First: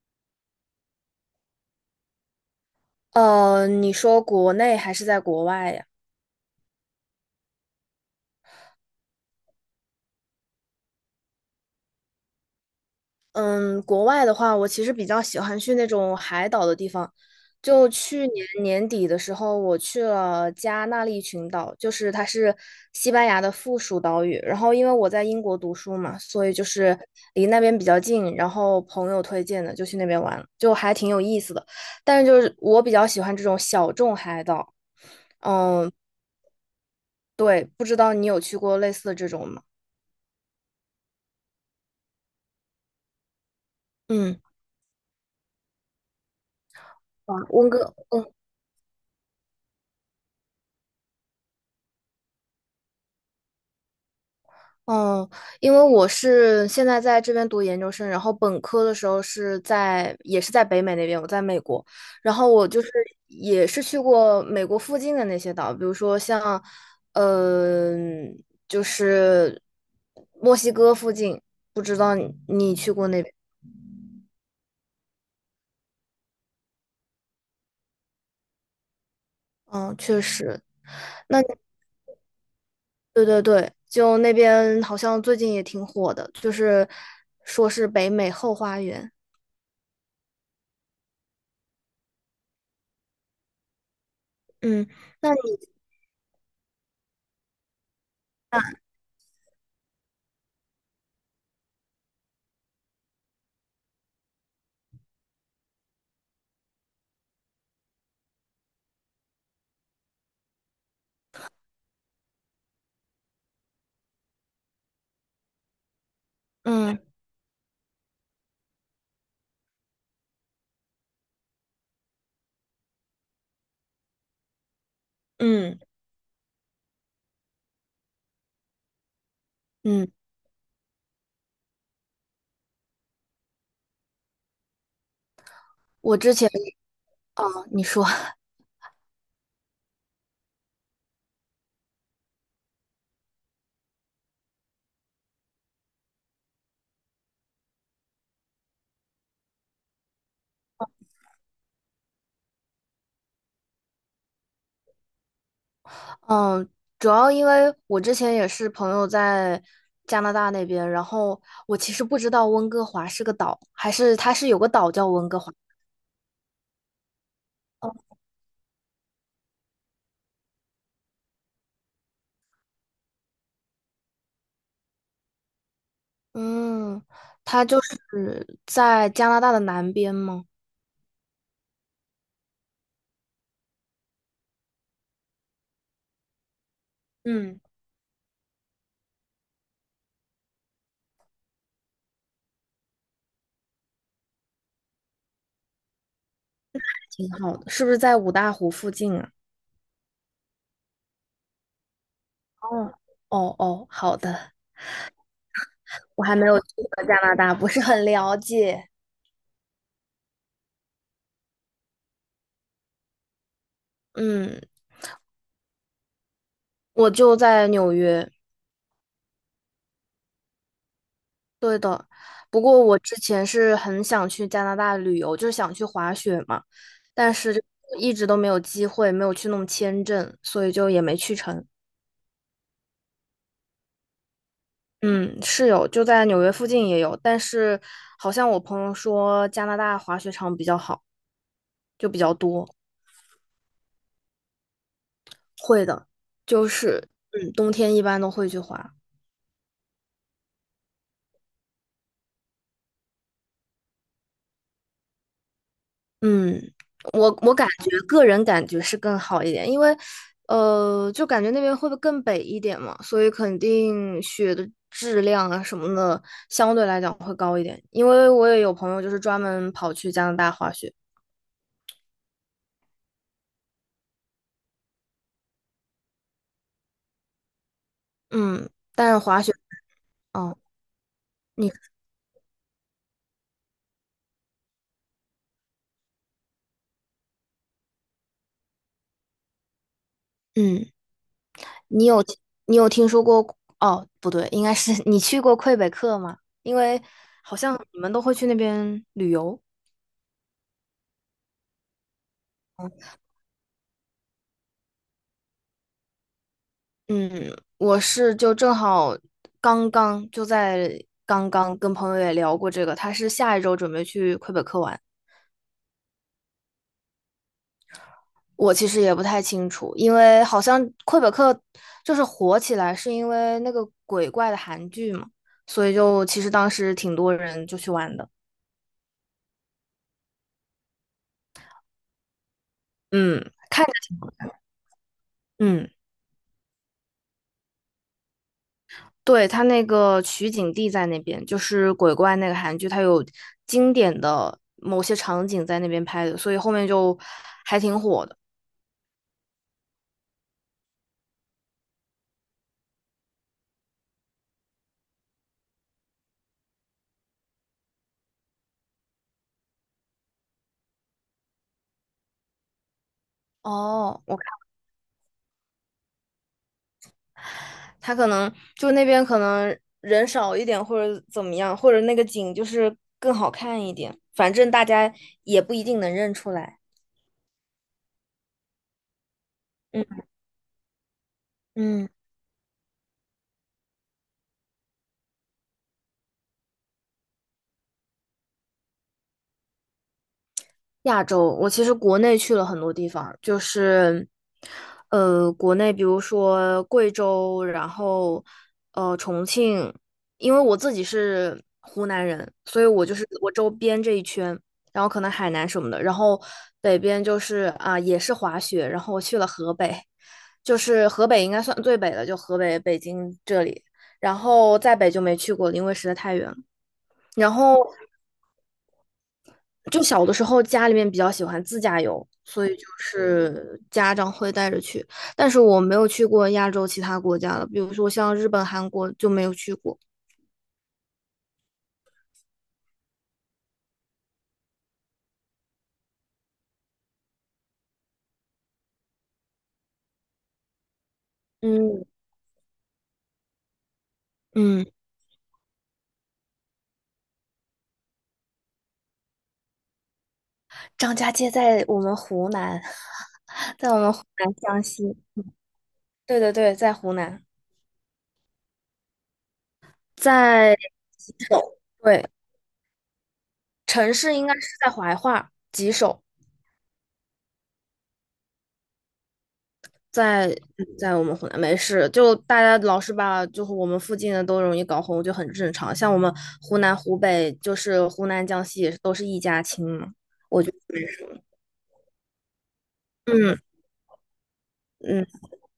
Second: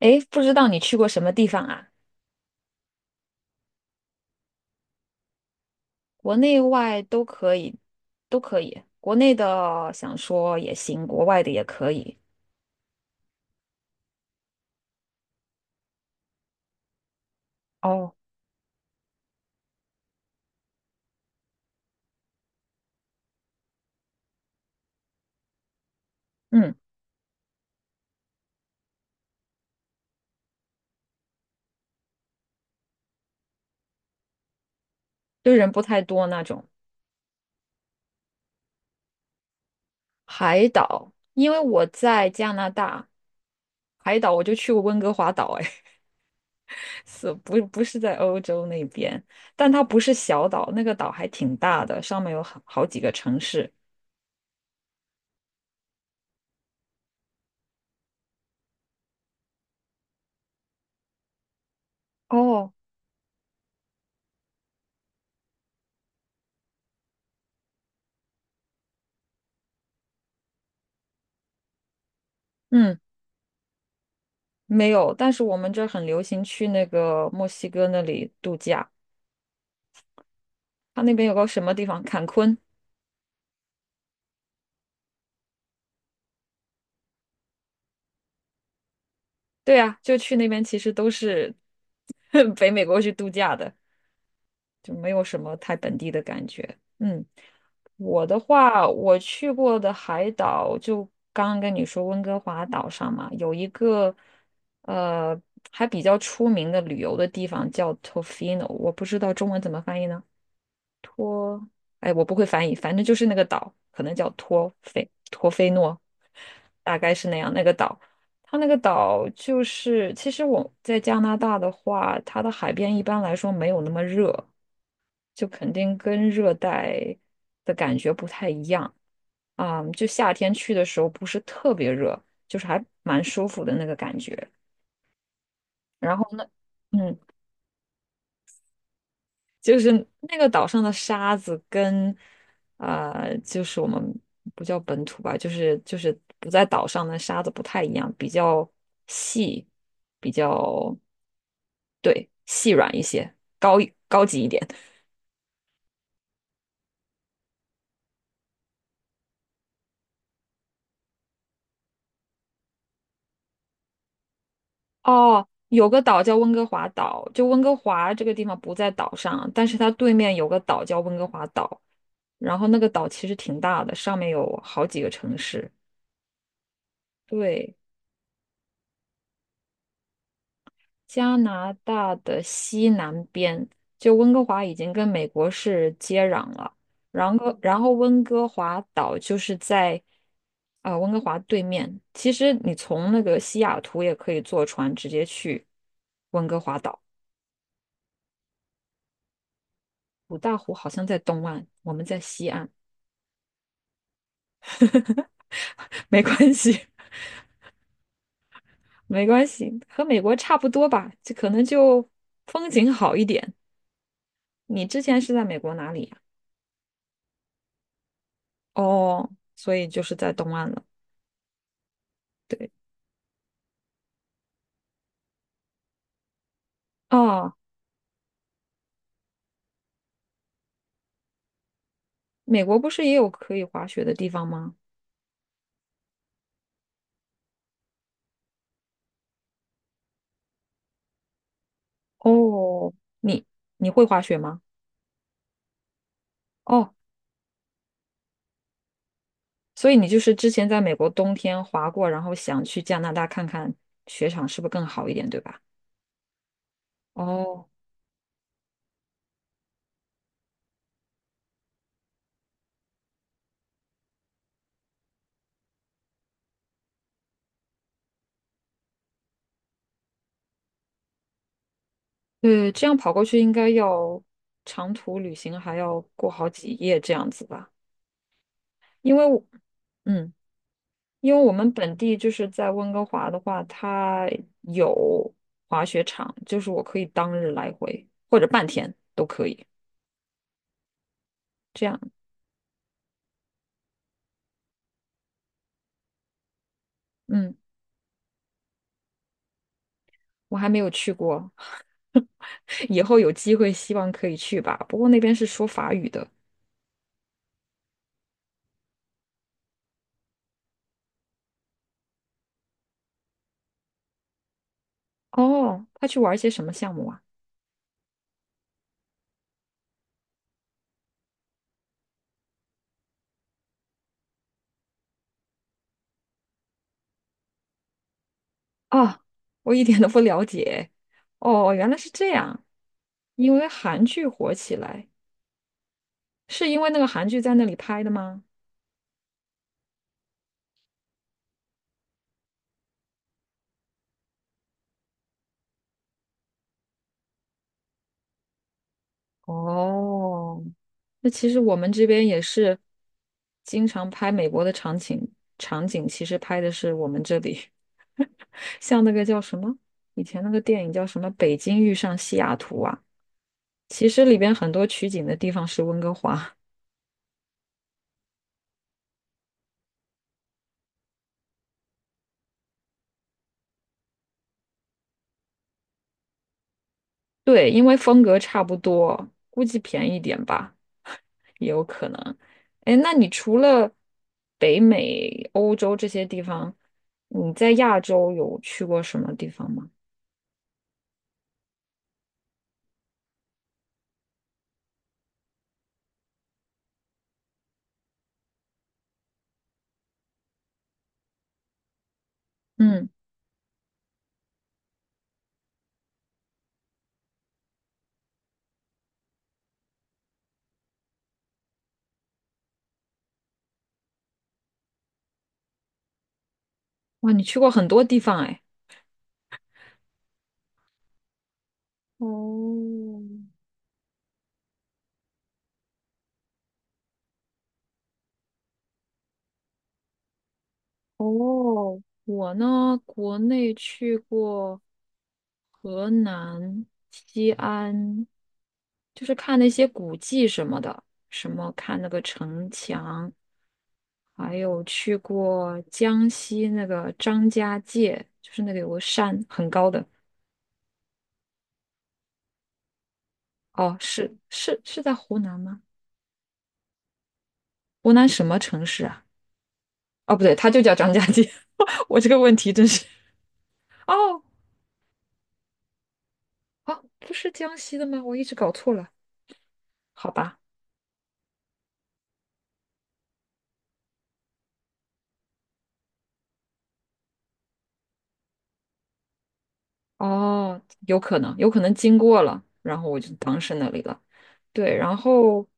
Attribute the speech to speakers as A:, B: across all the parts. A: 诶，不知道你去过什么地方啊？
B: 你说国内还是在国外呀？
A: 国内外都可以，都可以。国内的想说也行，国外的也可以。
B: 嗯，国外的话，我其实比较喜欢去那种海岛的地方。就
A: 哦，
B: 去年年底的时候，我去了加那利群岛，就是它是西班牙的附属岛屿。然后因为我在英国读书嘛，所以就
A: 嗯，
B: 是离那边比较近，然后朋友推荐的就去那边玩，就还挺有意思的。但是就是我比较喜欢这种小众海岛。
A: 就人不
B: 嗯，
A: 太多那种。
B: 对，不知道你有去过类似的这种吗？
A: 海岛，因为我在加拿大，海岛
B: 嗯。
A: 我就去过温哥华岛，哎，是
B: 啊，
A: 不
B: 温
A: 不
B: 哥，
A: 是在
B: 嗯
A: 欧洲那边？但它不是小岛，那个岛还挺大的，上面有好几个城市。
B: 哦，因为我是现在在这边读研究生，然后本科的时候也是在北美那边，我在美国，然后我
A: 哦，
B: 就是也是去过美国附近的那些岛，比如说像，就是墨西哥附近，不知道你去
A: 嗯，
B: 过那边？
A: 没有，但是我们这儿很流行去那个墨西哥那里度假。
B: 嗯，确实，
A: 它那边有
B: 那
A: 个什么地方？坎昆。
B: 对对对，就那边好像最近也挺火的，就是说是北美后花园。
A: 对啊，就去那边其实都是 北美国去度假的，
B: 嗯，
A: 就没有
B: 那
A: 什么
B: 你
A: 太本地的感觉。嗯，我的话，我去过的海岛就刚刚跟你说温哥华岛上嘛，有一个呃还比较出名的旅游的地方叫 Tofino，我不知道中文怎么翻译呢。哎，我不会翻译，反正就是那个岛，可能叫托菲诺，大
B: 嗯
A: 概是那样。那个岛，它那个岛就是，其实我在加拿大的话，它的海边一般来说没有那么热，就肯
B: 嗯。
A: 定跟热带的感觉不太一样啊，就
B: 嗯
A: 夏天去的时候不是特别热，就是还蛮舒服的那个感觉。然
B: 我
A: 后
B: 之
A: 呢，
B: 前，
A: 嗯。
B: 哦，你说，
A: 就是那个岛上的沙子跟，就是我们不叫本土吧，就是不在岛上的沙子不太一样，比较细，比较对细软一些，高级一点。
B: 嗯，主要因为我之前也是朋友在加拿大那边，然后我其实不知道温哥华是个岛，还是它是有个岛叫温哥
A: 哦，
B: 华。
A: 有个岛叫温哥华岛，就温哥华这个地方不在岛上，但是它对面有个岛叫温哥华岛，然后那个岛其实挺大的，上面有好几个城市。
B: 嗯，它
A: 对。
B: 就是在加拿大的南边吗？
A: 加拿大的西南边，就温哥华已经跟美国是接壤了，然后
B: 嗯，
A: 然后温哥华岛就是在温哥华对面。其实你从那个西雅图也可以坐船直接去温哥华岛。
B: 挺好的，是不是在五大湖附近啊？
A: 五大湖好像在东岸，我们在西岸，
B: 哦，哦哦，好的，
A: 没
B: 我还没
A: 关
B: 有去
A: 系，
B: 过加拿大，不是很了解。
A: 没关系，和美国差不多吧，就可能就风景好一点。
B: 嗯，
A: 你之前是在美国哪里呀？
B: 我就在纽约，
A: 哦，所以就是在东岸了。
B: 对的，不
A: 对。
B: 过我之前是很想去加拿大旅游，就是想去滑雪嘛，但是
A: 哦，
B: 就一直都没有机会，没有去弄签证，所以就也没去成。
A: 美国不是也有可以滑雪的地方吗？
B: 嗯，是有，就在纽约附近也有，但是好像我朋友说加拿大滑雪场比较好，就比较多。
A: 哦，你你会滑雪吗？
B: 会的，就
A: 哦，
B: 是冬天一般都会去滑。
A: 所以你就是之前在美国冬天滑过，然后想去加拿大看看雪场是不是更好一点，对吧？
B: 嗯，我感
A: 哦，
B: 觉个人感觉是更好一点，因为，就感觉那边会不会更北一点嘛，所以肯定雪的质量啊什么的相对来讲会高一点。因为我也有朋友就是专门跑去加拿大滑雪，
A: 对，这样跑过去应该要长途旅行，还要过好几夜这样子吧？
B: 嗯，但
A: 因
B: 是
A: 为
B: 滑
A: 我
B: 雪，
A: 嗯，
B: 哦，
A: 因为我
B: 你，
A: 们本地就是在温哥华的话，它有滑雪场，就是我可以当日来回或者半天都可以，
B: 嗯，
A: 这样，
B: 你有你有听说过？哦，不对，应该是 你去过魁北克吗？因为
A: 嗯。
B: 好像你们都会去那边旅游。
A: 我还没有去过，以后有机会希望可以去吧。不过那边是说法语的。
B: 嗯，我是就正好刚刚就在刚刚跟朋友也聊过这个，他是下一周准备去魁北克玩。
A: 哦，他去玩一些什么项目啊？
B: 我其实也不太清楚，因为好像魁北克就是火起来是因为那个鬼怪的韩剧嘛，所以就其实当时挺多人就去玩的。
A: 啊，我一点都不了解。哦，原来是这样。
B: 嗯
A: 因为韩剧火起来，
B: 嗯，
A: 是因为那个韩剧在那里拍的吗？
B: 对，他那个取景地在那边，就是鬼怪那个韩剧，他有经典的某些场景在那边拍的，所以后面就还挺火的。
A: 哦，那其实我们这边也是经常拍美国的场景，场景其实拍的是我们这里，像那个叫什么，以前那个电影叫什么《北京遇上西雅图》啊？其
B: 哦，
A: 实
B: 我。
A: 里边很多取景的地方是温哥华，
B: 他可能就那边可能人少一点，或者怎么样，或者那个景就是更好看一点。反正大家也不一定能认出来。
A: 对，因为风格差不多，估计便宜一
B: 嗯
A: 点吧，也有
B: 嗯。
A: 可能。哎，那你除了北美、欧洲这些地方，你在亚洲有去过什么地方吗？
B: 亚洲，我其实国内去了很多地方，就是，国内比如说贵州，然后重庆，因为我自己是湖南人，所以我
A: 嗯，
B: 就是我周边这一圈，然后可能海南什么的，然后北边就是也是滑雪，然后我去了河北，就是河北应该算最北的，就河北北京这里，然后再北就没去过了因为实在太远了。
A: 哇，你
B: 然
A: 去过
B: 后
A: 很多地方哎。
B: 就小的时候家里面比较喜欢自驾游，所以就
A: 哦，
B: 是家长会带着去，但是我没有去过亚洲其他国家了，比如说像日本、韩国就没有去过。
A: 哦，我呢，国内去过河南、西安，就是看那些古迹什么的，什么看
B: 嗯
A: 那个城墙，还有
B: 嗯，
A: 去过江西那个张家界，就是那个有个山很高的。
B: 张家界在我们湖南，在
A: 哦，
B: 我们湖
A: 是
B: 南
A: 是
B: 湘
A: 是在
B: 西。
A: 湖南吗？
B: 对对对，在湖南，
A: 湖南什么城市啊？哦，不对，它
B: 在
A: 就叫张家
B: 吉
A: 界。
B: 首。
A: 我
B: 对，
A: 这个问题真是……
B: 城市
A: 哦，
B: 应该是在怀化，吉首。
A: 哦，不是江西的吗？我一直搞错了，好
B: 在
A: 吧。
B: 在我们湖南没事，就大家老是把就是我们附近的都容易搞混，就很正常。像我们湖南、湖北，就是湖南、江西也是都是一家亲嘛。
A: 哦，有可能，有可能经过了，然后我就
B: 嗯
A: 当是那里了。对，然
B: 嗯
A: 后，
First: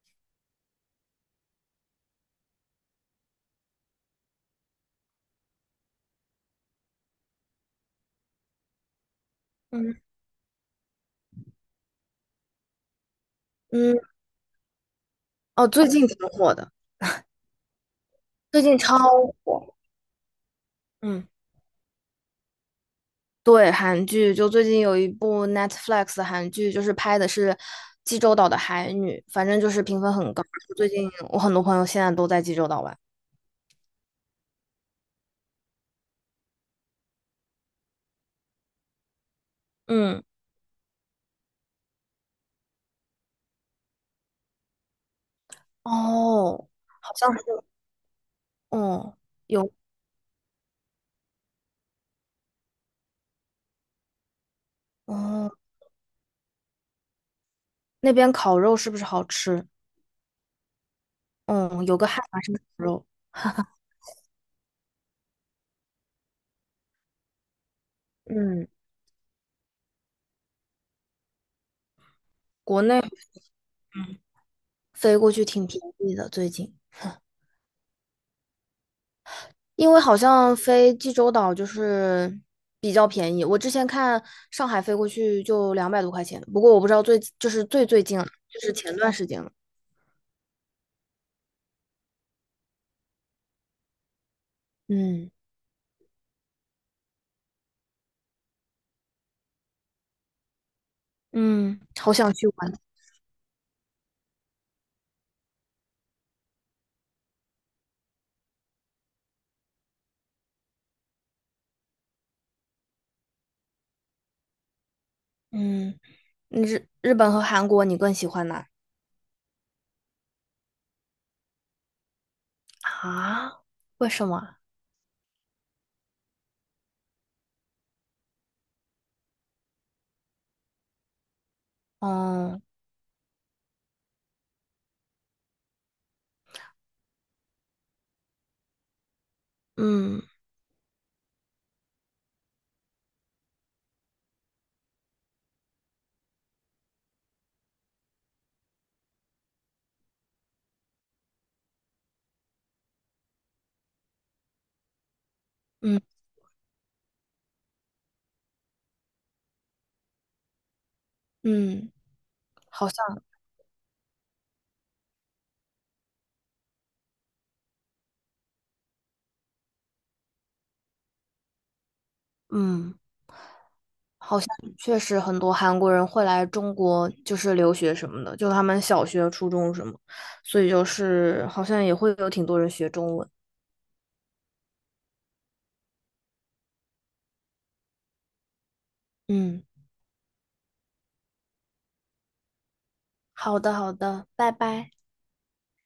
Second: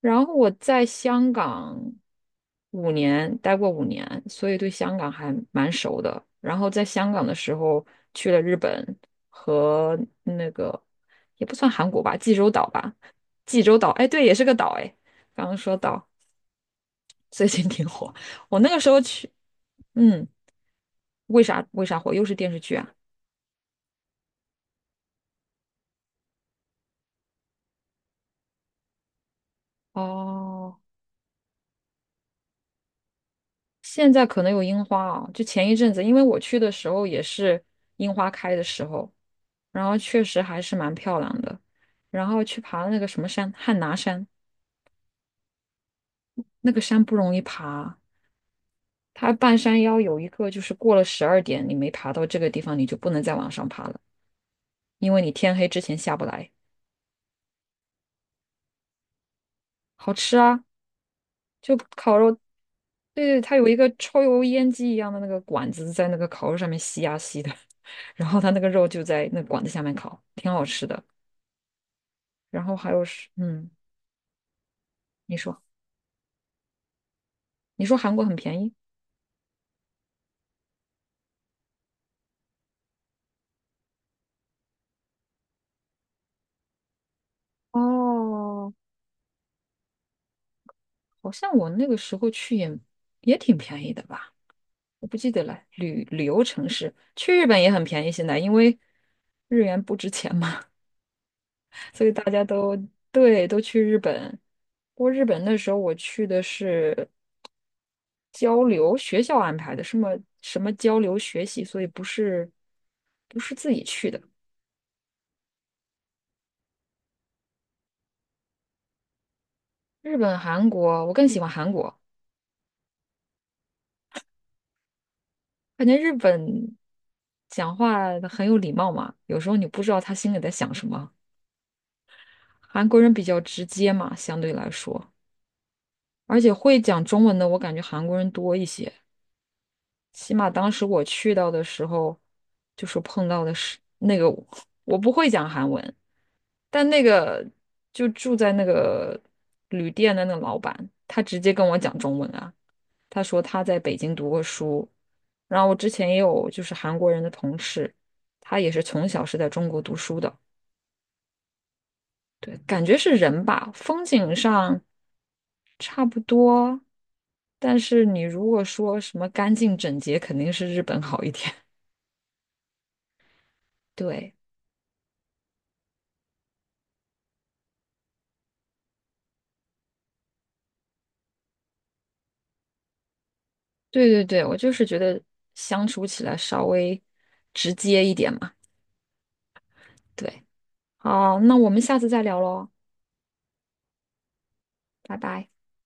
A: 然后我在香港五年，待过五年，所以对香港还蛮熟的。然后在香港的时候，去了日本
B: 嗯
A: 和那个也不算韩国吧，济州岛吧，济州岛，
B: 嗯，
A: 哎，对，也是个岛，哎，刚刚
B: 哦，
A: 说
B: 最
A: 岛，
B: 近挺火的，
A: 最近挺火。我
B: 最
A: 那
B: 近
A: 个时
B: 超
A: 候去，
B: 火。
A: 嗯，
B: 嗯，
A: 为啥火？又是电视剧啊？
B: 对，韩剧就最近有一部 Netflix 的韩剧，就是拍的是济州岛的海女，反正就是评分很高。
A: 哦，
B: 最近我很多朋友现在都在济州岛玩。
A: 现在可能有樱花啊，就前一阵子，因为我去的时候也是樱花开的时候，然后确
B: 嗯，
A: 实还是蛮漂亮的。然后去爬那个什么山，汉拿山，
B: 哦，
A: 那个山
B: 好
A: 不
B: 像
A: 容易
B: 是，
A: 爬，
B: 哦，
A: 它半
B: 有，
A: 山腰有一个就是过了12点，你没爬到这个地方，你就不能再往上爬了，因为你
B: 哦。
A: 天黑之前下不来。
B: 那边烤肉是不是好吃？
A: 好吃啊，就
B: 嗯，有个
A: 烤
B: 汉
A: 肉，
B: 拿生烤肉，
A: 对对，它有一个抽油烟机一样的那个管子在那个烤肉上面吸呀、吸的，然后它那
B: 嗯，
A: 个肉就在那管子下面烤，挺好吃的。然后
B: 国
A: 还
B: 内
A: 有是，嗯，
B: 飞过
A: 你
B: 去
A: 说，
B: 挺便宜的，最近，
A: 你说韩国很便宜，
B: 因为好像飞济州岛就是比较便宜。我之前看上海飞过去就200多块钱，不过我不知道最近了，就
A: 哦，
B: 是前段时间了。
A: 好像我那个时候去也也挺便宜的吧，我不记
B: 嗯
A: 得了。旅游城市去日本也很便宜，现在因为日元不值钱嘛，
B: 嗯，
A: 所以
B: 好
A: 大
B: 想
A: 家
B: 去玩。
A: 都对都去日本。不过日本那时候我去的是交流，学校安排的，什么交流学习，所以不是自己去的。
B: 嗯，日本和韩国你更喜欢哪？
A: 日本、韩国，我更喜欢韩国。
B: 啊？为什么？
A: 感觉日本讲话很有礼貌嘛，有时候你不知道他心里在想什么。
B: 哦，
A: 韩国人比较直接嘛，相对来说，而且会讲中文的，我感觉韩国人多一些。
B: 嗯
A: 起码当时我去到的时候，就是碰到的是那个我，不会讲韩文，但那个就住在那个旅店的那个老板，他直接跟我讲中文啊，他说他在北京读过书，然后我之
B: 嗯
A: 前也有就是韩国人的同事，他也是从小是在中国读书的。
B: 嗯，
A: 对，感
B: 好像，
A: 觉是人吧，风景上差不多，但是你如果说什么干净整洁，肯定是日本好一点。
B: 嗯。
A: 对，
B: 好像确实很多韩国人会来中国，就是留学什么的，就他们小学、初中什么，所以就是好像也会有挺多人学中文。
A: 对对对，我就是觉得相处起来稍微直接一点嘛。
B: 嗯，
A: 对，好，那我们下次再聊喽，
B: 好的，好的，拜拜。
A: 拜拜。